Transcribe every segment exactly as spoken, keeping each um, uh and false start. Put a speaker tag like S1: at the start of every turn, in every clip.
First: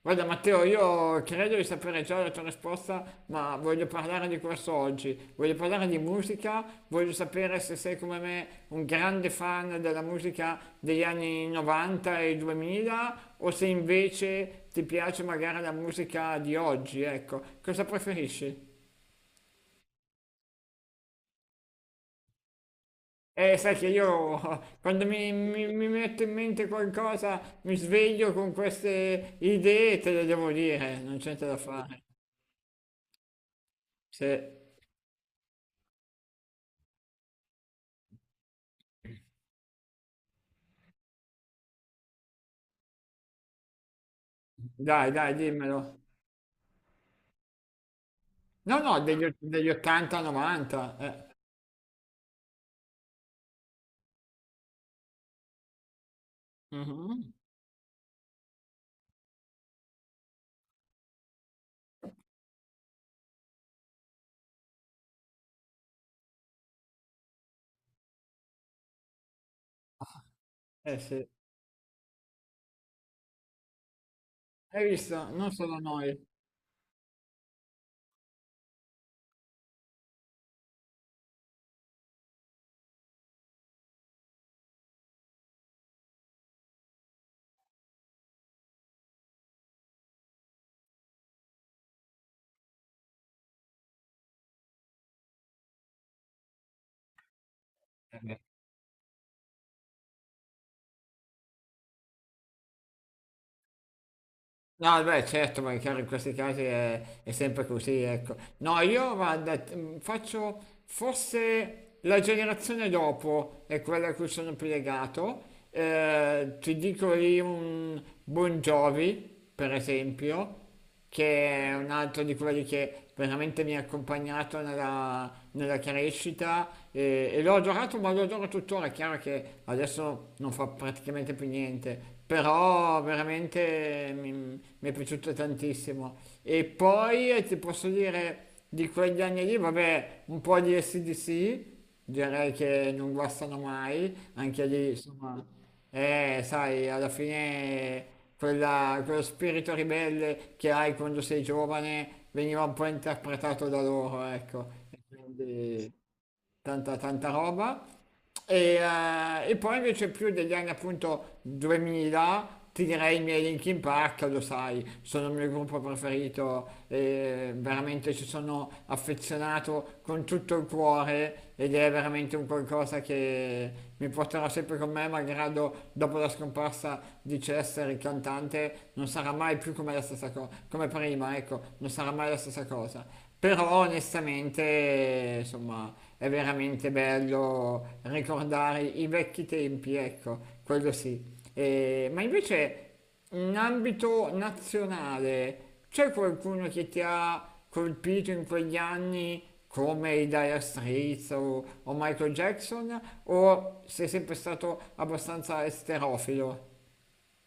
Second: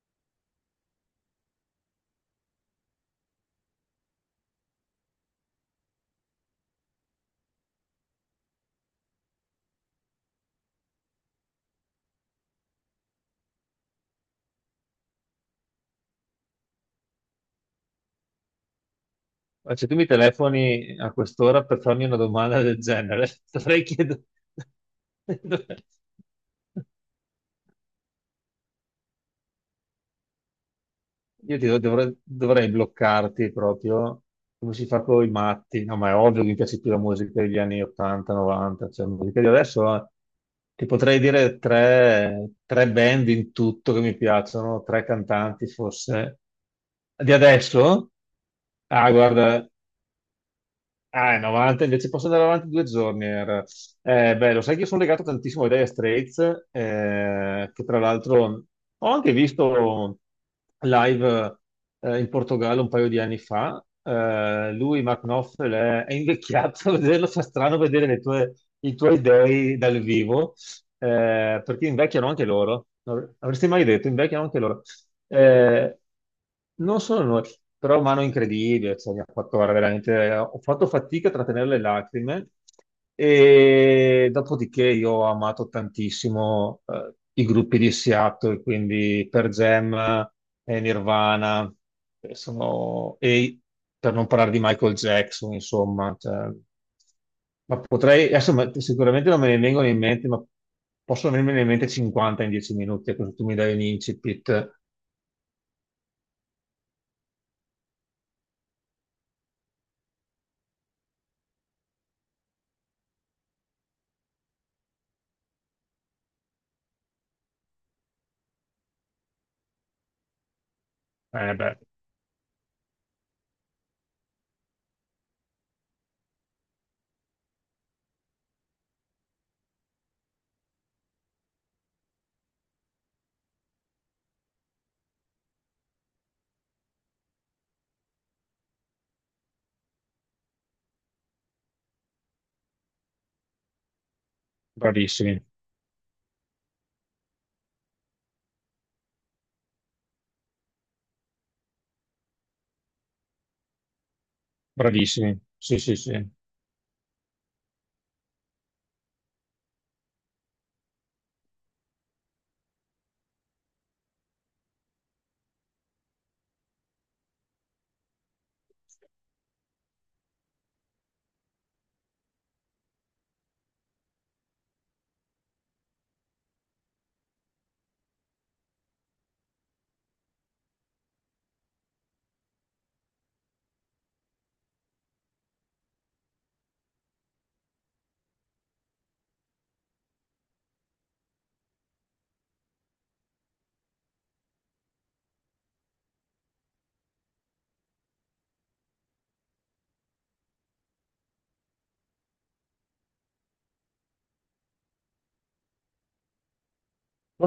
S1: Guarda Matteo, io credo di sapere già la tua risposta, ma voglio parlare di questo oggi. Voglio parlare di musica, voglio sapere se sei come me un grande fan della musica degli anni novanta e duemila o se invece ti piace magari la musica di oggi, ecco. Cosa preferisci?
S2: Ma se tu mi telefoni a quest'ora per farmi una domanda del genere,
S1: Eh, sai
S2: dovrei
S1: che
S2: chiedere...
S1: io quando mi, mi, mi metto in mente qualcosa mi sveglio con queste idee, te le devo dire, non c'è niente da
S2: Io ti dov-
S1: fare.
S2: dovrei, dovrei bloccarti proprio
S1: Se...
S2: come si fa con i matti. No, ma è ovvio che mi piace più la musica degli anni ottanta, novanta, cioè la musica di adesso eh, ti potrei dire tre, tre band in tutto che mi piacciono, tre
S1: Dai, dai,
S2: cantanti
S1: dimmelo.
S2: forse. Di adesso?
S1: No, no,
S2: Ah,
S1: degli, o-
S2: guarda.
S1: degli ottanta, novanta. Eh.
S2: Ah, è novanta, invece posso andare avanti due giorni. Era. Eh, beh, lo sai che io sono legato tantissimo ai Dire Straits,
S1: Mhm.
S2: eh, che tra l'altro ho anche visto live eh, in Portogallo un paio di anni fa. Eh, lui, Mark Knopfler, è, è invecchiato. Vederlo fa strano, vedere le tue- i tuoi dei dal vivo,
S1: Eh sì,
S2: eh, perché invecchiano anche loro. Non avresti mai detto, invecchiano anche loro.
S1: hai visto? Non solo
S2: Eh,
S1: noi.
S2: non solo noi, però mano incredibile, cioè, mi ha fatto guarda, veramente, ho fatto fatica a trattenere le lacrime, e dopodiché io ho amato tantissimo eh, i gruppi di Seattle, quindi per Jam e Nirvana, che sono- e per non parlare di Michael Jackson, insomma, cioè, ma potrei, adesso ma- sicuramente non me ne vengono in mente, ma possono venirmene in mente cinquanta in dieci minuti, così tu mi dai un incipit.
S1: No, beh, certo, ma è chiaro, in questi casi è, è sempre così, ecco. No, io guarda, t- mh, faccio forse la generazione dopo è quella a cui sono più legato. Eh, ti dico lì un Bon Jovi, per esempio,
S2: Eh
S1: che è
S2: beh,
S1: un altro di quelli che veramente mi ha accompagnato nella, nella crescita e, e l'ho adorato, ma lo adoro tuttora. È chiaro che adesso non fa praticamente più niente, però veramente mi, mi è piaciuto tantissimo. E poi eh, ti posso dire di quegli anni lì, vabbè, un po' di S D C direi che non guastano mai, anche lì
S2: bravissimi,
S1: insomma. Eh, sai, alla fine quella- quello spirito ribelle che hai quando sei giovane veniva un po' interpretato da loro, ecco. E
S2: bravissimi. Sì,
S1: quindi
S2: sì, sì. No,
S1: tanta, tanta roba. E, eh, e poi invece più degli anni appunto duemila ti direi i miei Linkin Park, lo sai, sono il mio gruppo preferito e veramente ci sono affezionato con tutto il cuore ed è veramente un qualcosa che mi porterò sempre con me, malgrado dopo la scomparsa di Chester, il cantante, non sarà mai più come la stessa cosa, come prima, ecco, non sarà mai la stessa cosa. Però onestamente, insomma, è veramente bello ricordare i vecchi tempi, ecco, quello sì. E- ma invece in ambito nazionale c'è qualcuno che ti ha colpito in quegli anni come i Dire Straits o, o Michael Jackson? O sei sempre stato abbastanza esterofilo?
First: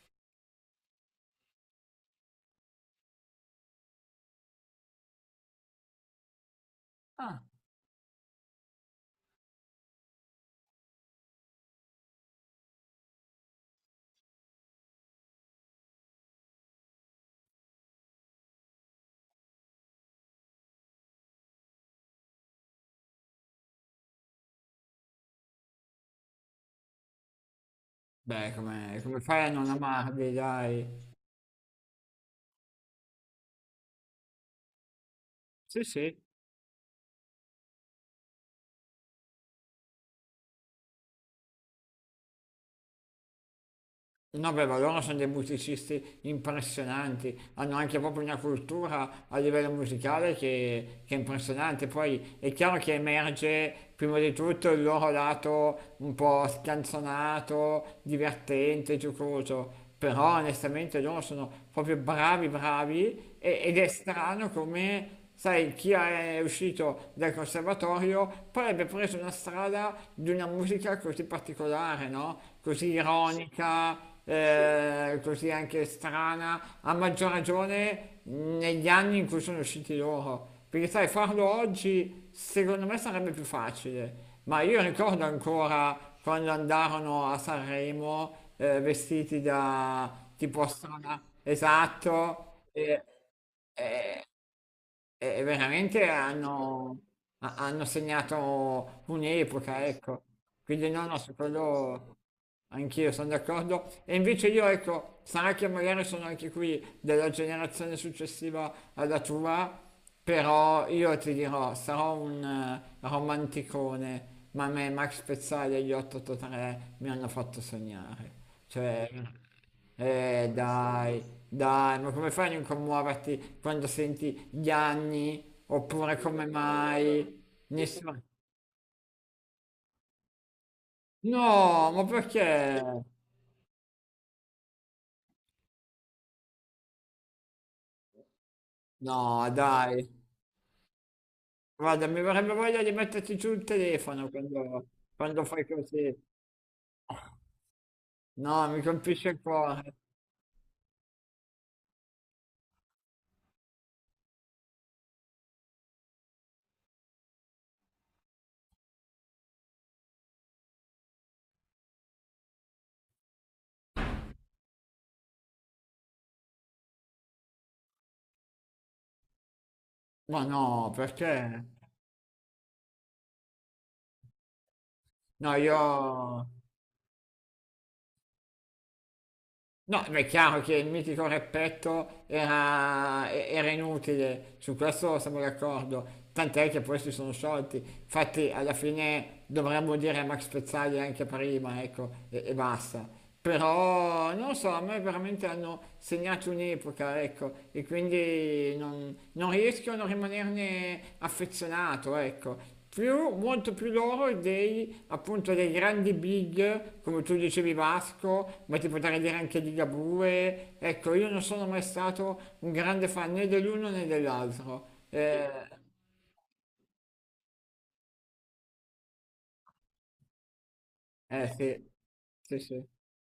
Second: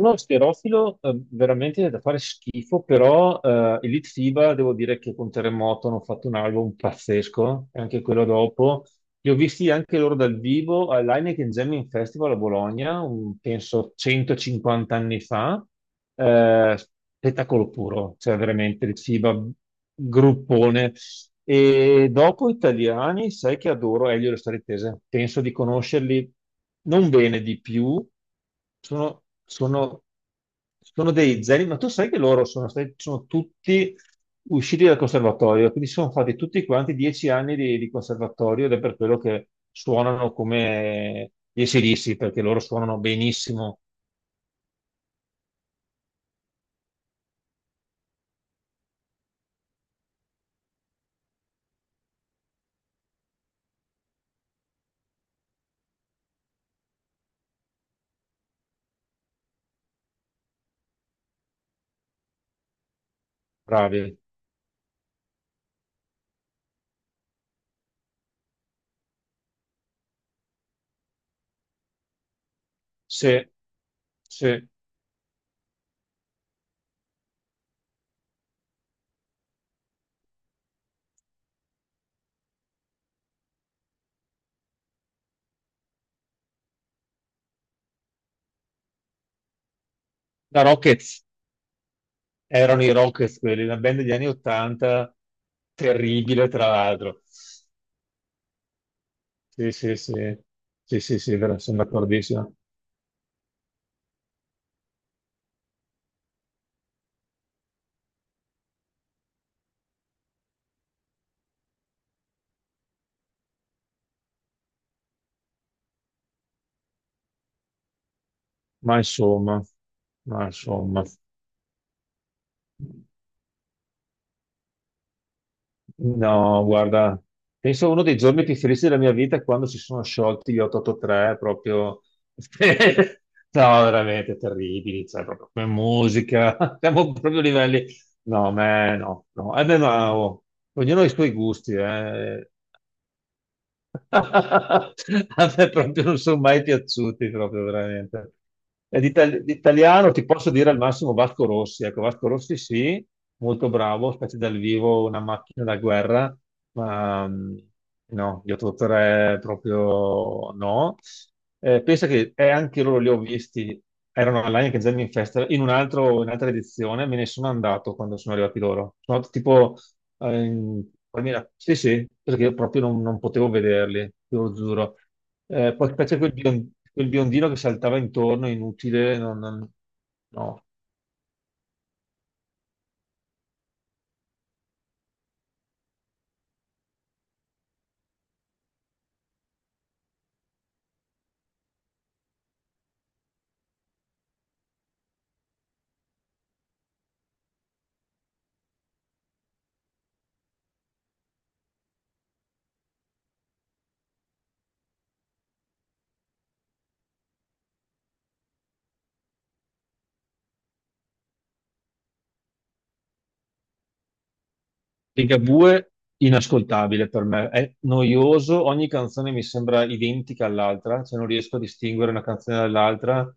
S2: no, Schierofilo eh, veramente è da fare schifo, però eh, Elite FIBA devo dire che con Terremoto hanno fatto un album
S1: Ah,
S2: pazzesco, e anche quello dopo. Li ho visti anche loro dal vivo all'Heineken Jamming Festival a Bologna, un- penso centocinquanta anni fa. Eh, spettacolo puro, cioè veramente Elite FIBA, gruppone. E dopo italiani, sai che adoro Elio e le storie tese. Penso di conoscerli non bene di più.
S1: beh, come, come
S2: Sono,
S1: fai a non
S2: sono-
S1: amarli, dai?
S2: sono dei zeri, ma tu sai che loro sono stati, sono tutti usciti dal conservatorio,
S1: Sì,
S2: quindi sono
S1: sì.
S2: fatti tutti quanti dieci anni di, di conservatorio ed è per quello che suonano come gli ac, perché loro suonano benissimo,
S1: No, beh, ma loro sono dei musicisti impressionanti, hanno anche proprio una cultura a livello musicale che, che è impressionante. Poi è chiaro che emerge prima di tutto il loro lato un po' scanzonato, divertente, giocoso, però onestamente loro sono proprio bravi, bravi e- ed è
S2: bravi.
S1: strano come... Sai, chi è uscito dal conservatorio poi abbia preso una strada di una musica così particolare, no? Così, sì,
S2: Se,
S1: ironica,
S2: se,
S1: eh, così anche strana, a maggior ragione negli anni in cui sono usciti loro. Perché sai, farlo oggi secondo me sarebbe più facile, ma io ricordo ancora quando andarono a Sanremo eh, vestiti da
S2: da
S1: tipo strana,
S2: Rockets.
S1: esatto,
S2: Erano i
S1: e,
S2: Rockets quelli, una band degli
S1: e-
S2: anni Ottanta,
S1: e e veramente
S2: terribile tra
S1: hanno,
S2: l'altro.
S1: ha- hanno segnato
S2: Sì,
S1: un'epoca,
S2: sì, sì,
S1: ecco. Quindi
S2: sì,
S1: no, no,
S2: sì,
S1: su
S2: sì, vero, sono
S1: quello
S2: d'accordissimo.
S1: anch'io sono d'accordo. E invece io, ecco, sarà che magari sono anche qui della generazione successiva alla tua, però io ti dirò, sarò un eh, romanticone, ma a me Max Pezzali e gli otto otto tre mi hanno fatto sognare.
S2: Ma
S1: Cioè,
S2: insomma, ma
S1: eh
S2: insomma,
S1: dai, dai, ma come fai a non commuoverti quando senti gli anni? Oppure come
S2: no, guarda,
S1: mai?
S2: penso uno dei
S1: Nessuno.
S2: giorni più felici della mia vita è quando si sono sciolti gli otto otto tre,
S1: No,
S2: proprio...
S1: ma perché?
S2: No, veramente terribili, cioè, proprio come musica, siamo proprio a livelli... No, me no,
S1: No,
S2: no, eh beh,
S1: dai.
S2: ma, oh, ognuno ha i suoi gusti,
S1: Guarda, mi
S2: eh.
S1: verrebbe voglia di metterti giù il telefono quando, quando
S2: A
S1: fai
S2: me proprio
S1: così.
S2: non sono mai piaciuti, proprio veramente.
S1: No, mi
S2: E di
S1: colpisce il
S2: itali- di
S1: cuore.
S2: italiano ti posso dire al massimo Vasco Rossi. Ecco, Vasco Rossi sì, molto bravo, specie dal vivo, una macchina da guerra, ma mm, no, gli otto otto tre proprio no. Eh, pensa che eh, anche loro li ho visti, erano all'Heineken Jamming Festival, in un altro- in un'altra edizione me ne sono andato quando sono arrivati loro. Sono andato tipo
S1: Ma
S2: eh,
S1: no,
S2: poi mi era-
S1: perché?
S2: sì, sì, perché io proprio non, non potevo vederli, te lo giuro.
S1: No,
S2: Eh,
S1: io.
S2: poi c'è quel, bion- quel biondino che saltava intorno, inutile, non, non-
S1: No, ma è chiaro
S2: no,
S1: che il mitico Repetto era, e- era inutile, su questo siamo d'accordo, tant'è che poi si sono sciolti, infatti alla fine dovremmo dire a Max Pezzali anche prima, ecco, e, e basta. Però non lo so, a me veramente hanno segnato un'epoca, ecco, e quindi non, non riesco a non rimanerne affezionato, ecco. Più, molto più loro dei, appunto, dei grandi big, come tu dicevi Vasco, ma ti potrei dire anche di Ligabue. Ecco, io non sono mai stato un grande fan né dell'uno né dell'altro. Eh,
S2: Ligabue inascoltabile per me, è noioso, ogni canzone mi sembra identica all'altra, cioè non
S1: eh
S2: riesco a
S1: sì,
S2: distinguere una canzone
S1: sì, sì,
S2: dall'altra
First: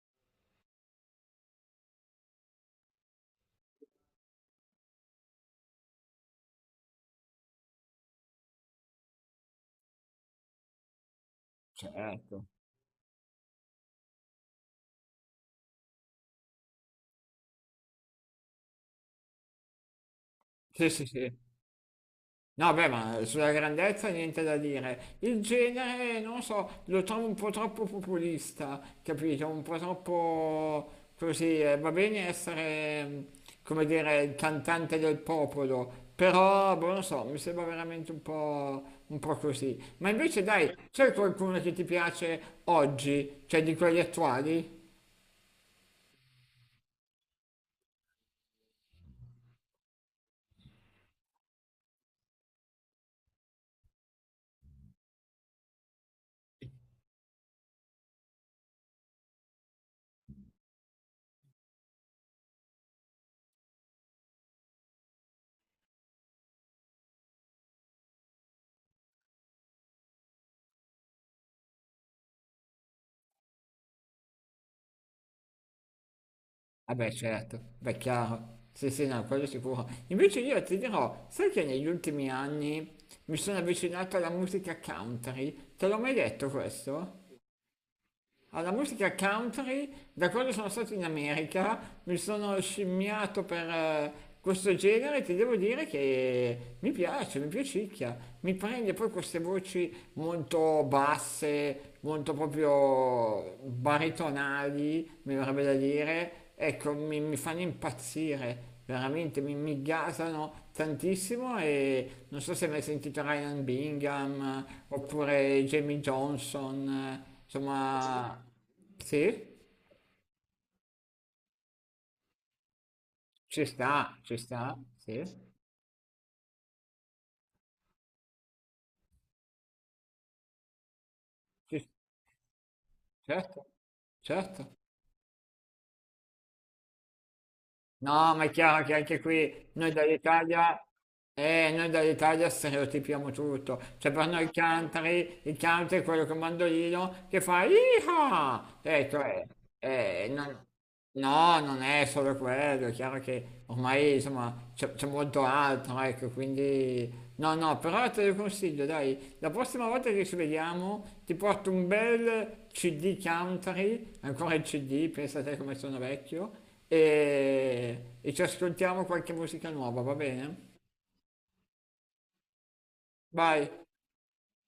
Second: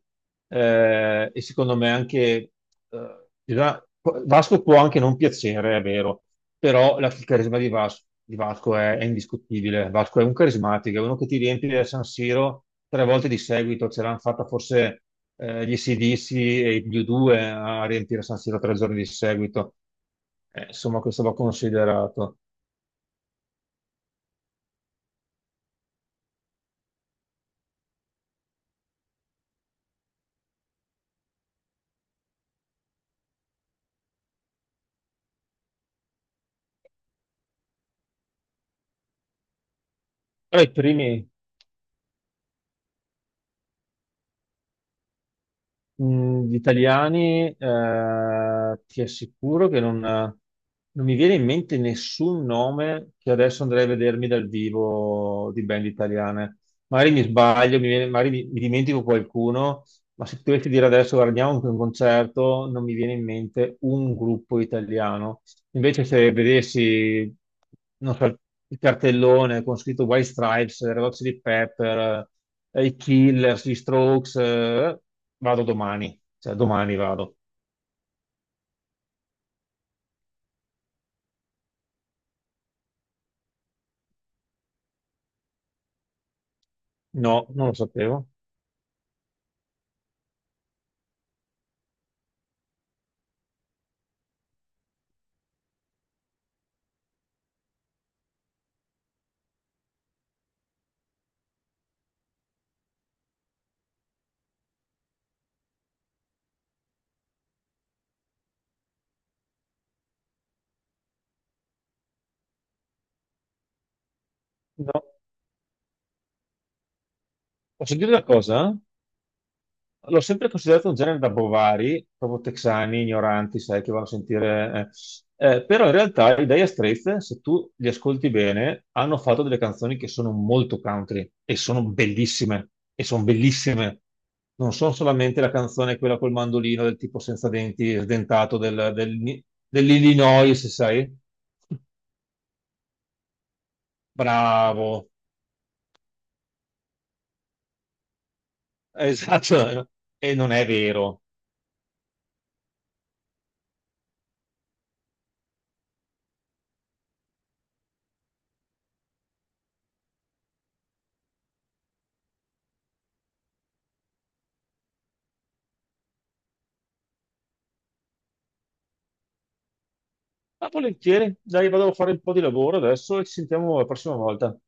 S2: eh, e secondo me anche eh, in realtà, Vasco può anche non piacere, è vero, però la- il carisma di Vas- di Vasco, è, è indiscutibile. Vasco è un carismatico, è uno che ti riempie a San
S1: certo.
S2: Siro tre volte di seguito, ce l'hanno fatta forse eh, gli ac e gli U due a riempire San Siro tre giorni di seguito. Eh,
S1: Sì,
S2: insomma,
S1: sì,
S2: questo va
S1: sì.
S2: considerato.
S1: No, beh, ma sulla grandezza niente da dire. Il genere, non so, lo trovo un po' troppo populista, capito? Un po' troppo così. eh, Va bene essere, mm, come dire, il cantante del popolo, però, boh, non so, mi sembra veramente un po', un po' così. Ma invece,
S2: Però
S1: dai,
S2: i primi
S1: c'è qualcuno che ti piace oggi, cioè di quelli attuali?
S2: mh, gli italiani, eh, ti assicuro che non, non mi viene in mente nessun nome che adesso andrei a vedermi dal vivo di band italiane. Magari mi sbaglio, mi viene- magari mi, mi dimentico qualcuno, ma se dovessi dire adesso guardiamo anche un concerto, non mi viene in mente un gruppo italiano. Invece se vedessi, non so, il cartellone con scritto White Stripes, Red Hot Chili Pepper, eh, i Killers, gli Strokes, eh, vado domani, cioè domani
S1: Vabbè,
S2: vado.
S1: certo, beh, chiaro. Sì, sì, no, quello sicuro. Invece io ti dirò, sai che negli ultimi anni mi sono avvicinato alla musica country? Te l'ho mai detto questo?
S2: No, non lo sapevo.
S1: Alla musica country, da quando sono stato in America, mi sono scimmiato per eh, questo genere e ti devo dire che mi piace, mi piacicchia. Mi prende poi queste voci molto basse, molto proprio baritonali, mi verrebbe da dire. Ecco, mi, mi fanno impazzire, veramente, mi, mi gasano tantissimo e non so se hai mai sentito Ryan Bingham eh,
S2: No.
S1: oppure Jamie Johnson. eh,
S2: Posso dire una
S1: Insomma,
S2: cosa?
S1: sì,
S2: L'ho sempre considerato un genere da bovari, proprio texani, ignoranti,
S1: ci
S2: sai, che vanno a
S1: sta, ci sta,
S2: sentire... eh.
S1: sì,
S2: Eh, però in realtà i Dire Straits, se tu li ascolti bene, hanno fatto delle canzoni che sono molto country e sono
S1: ci-
S2: bellissime, e sono
S1: certo,
S2: bellissime. Non
S1: certo.
S2: sono solamente la canzone quella col mandolino del tipo senza denti,
S1: No, ma è
S2: sdentato
S1: chiaro
S2: del-
S1: che
S2: del-
S1: anche qui noi
S2: dell'Illinois,
S1: dall'Italia,
S2: sai?
S1: eh, noi dall'Italia stereotipiamo tutto. Cioè per noi il
S2: Bravo,
S1: country, il country è quello con mandolino che fa Iha! Ecco, eh,
S2: esatto,
S1: cioè, eh,
S2: e non è
S1: non-
S2: vero.
S1: no, non è solo quello, è chiaro che ormai insomma c'è c'è molto altro, ecco, quindi... No, no, però te lo consiglio, dai, la prossima volta che ci vediamo ti porto un bel C D country, ancora il C D, pensate come sono vecchio, e, e ci ascoltiamo qualche musica nuova, va
S2: Ma
S1: bene?
S2: volentieri, dai, vado a fare un po' di lavoro adesso e ci
S1: Vai,
S2: sentiamo la prossima volta.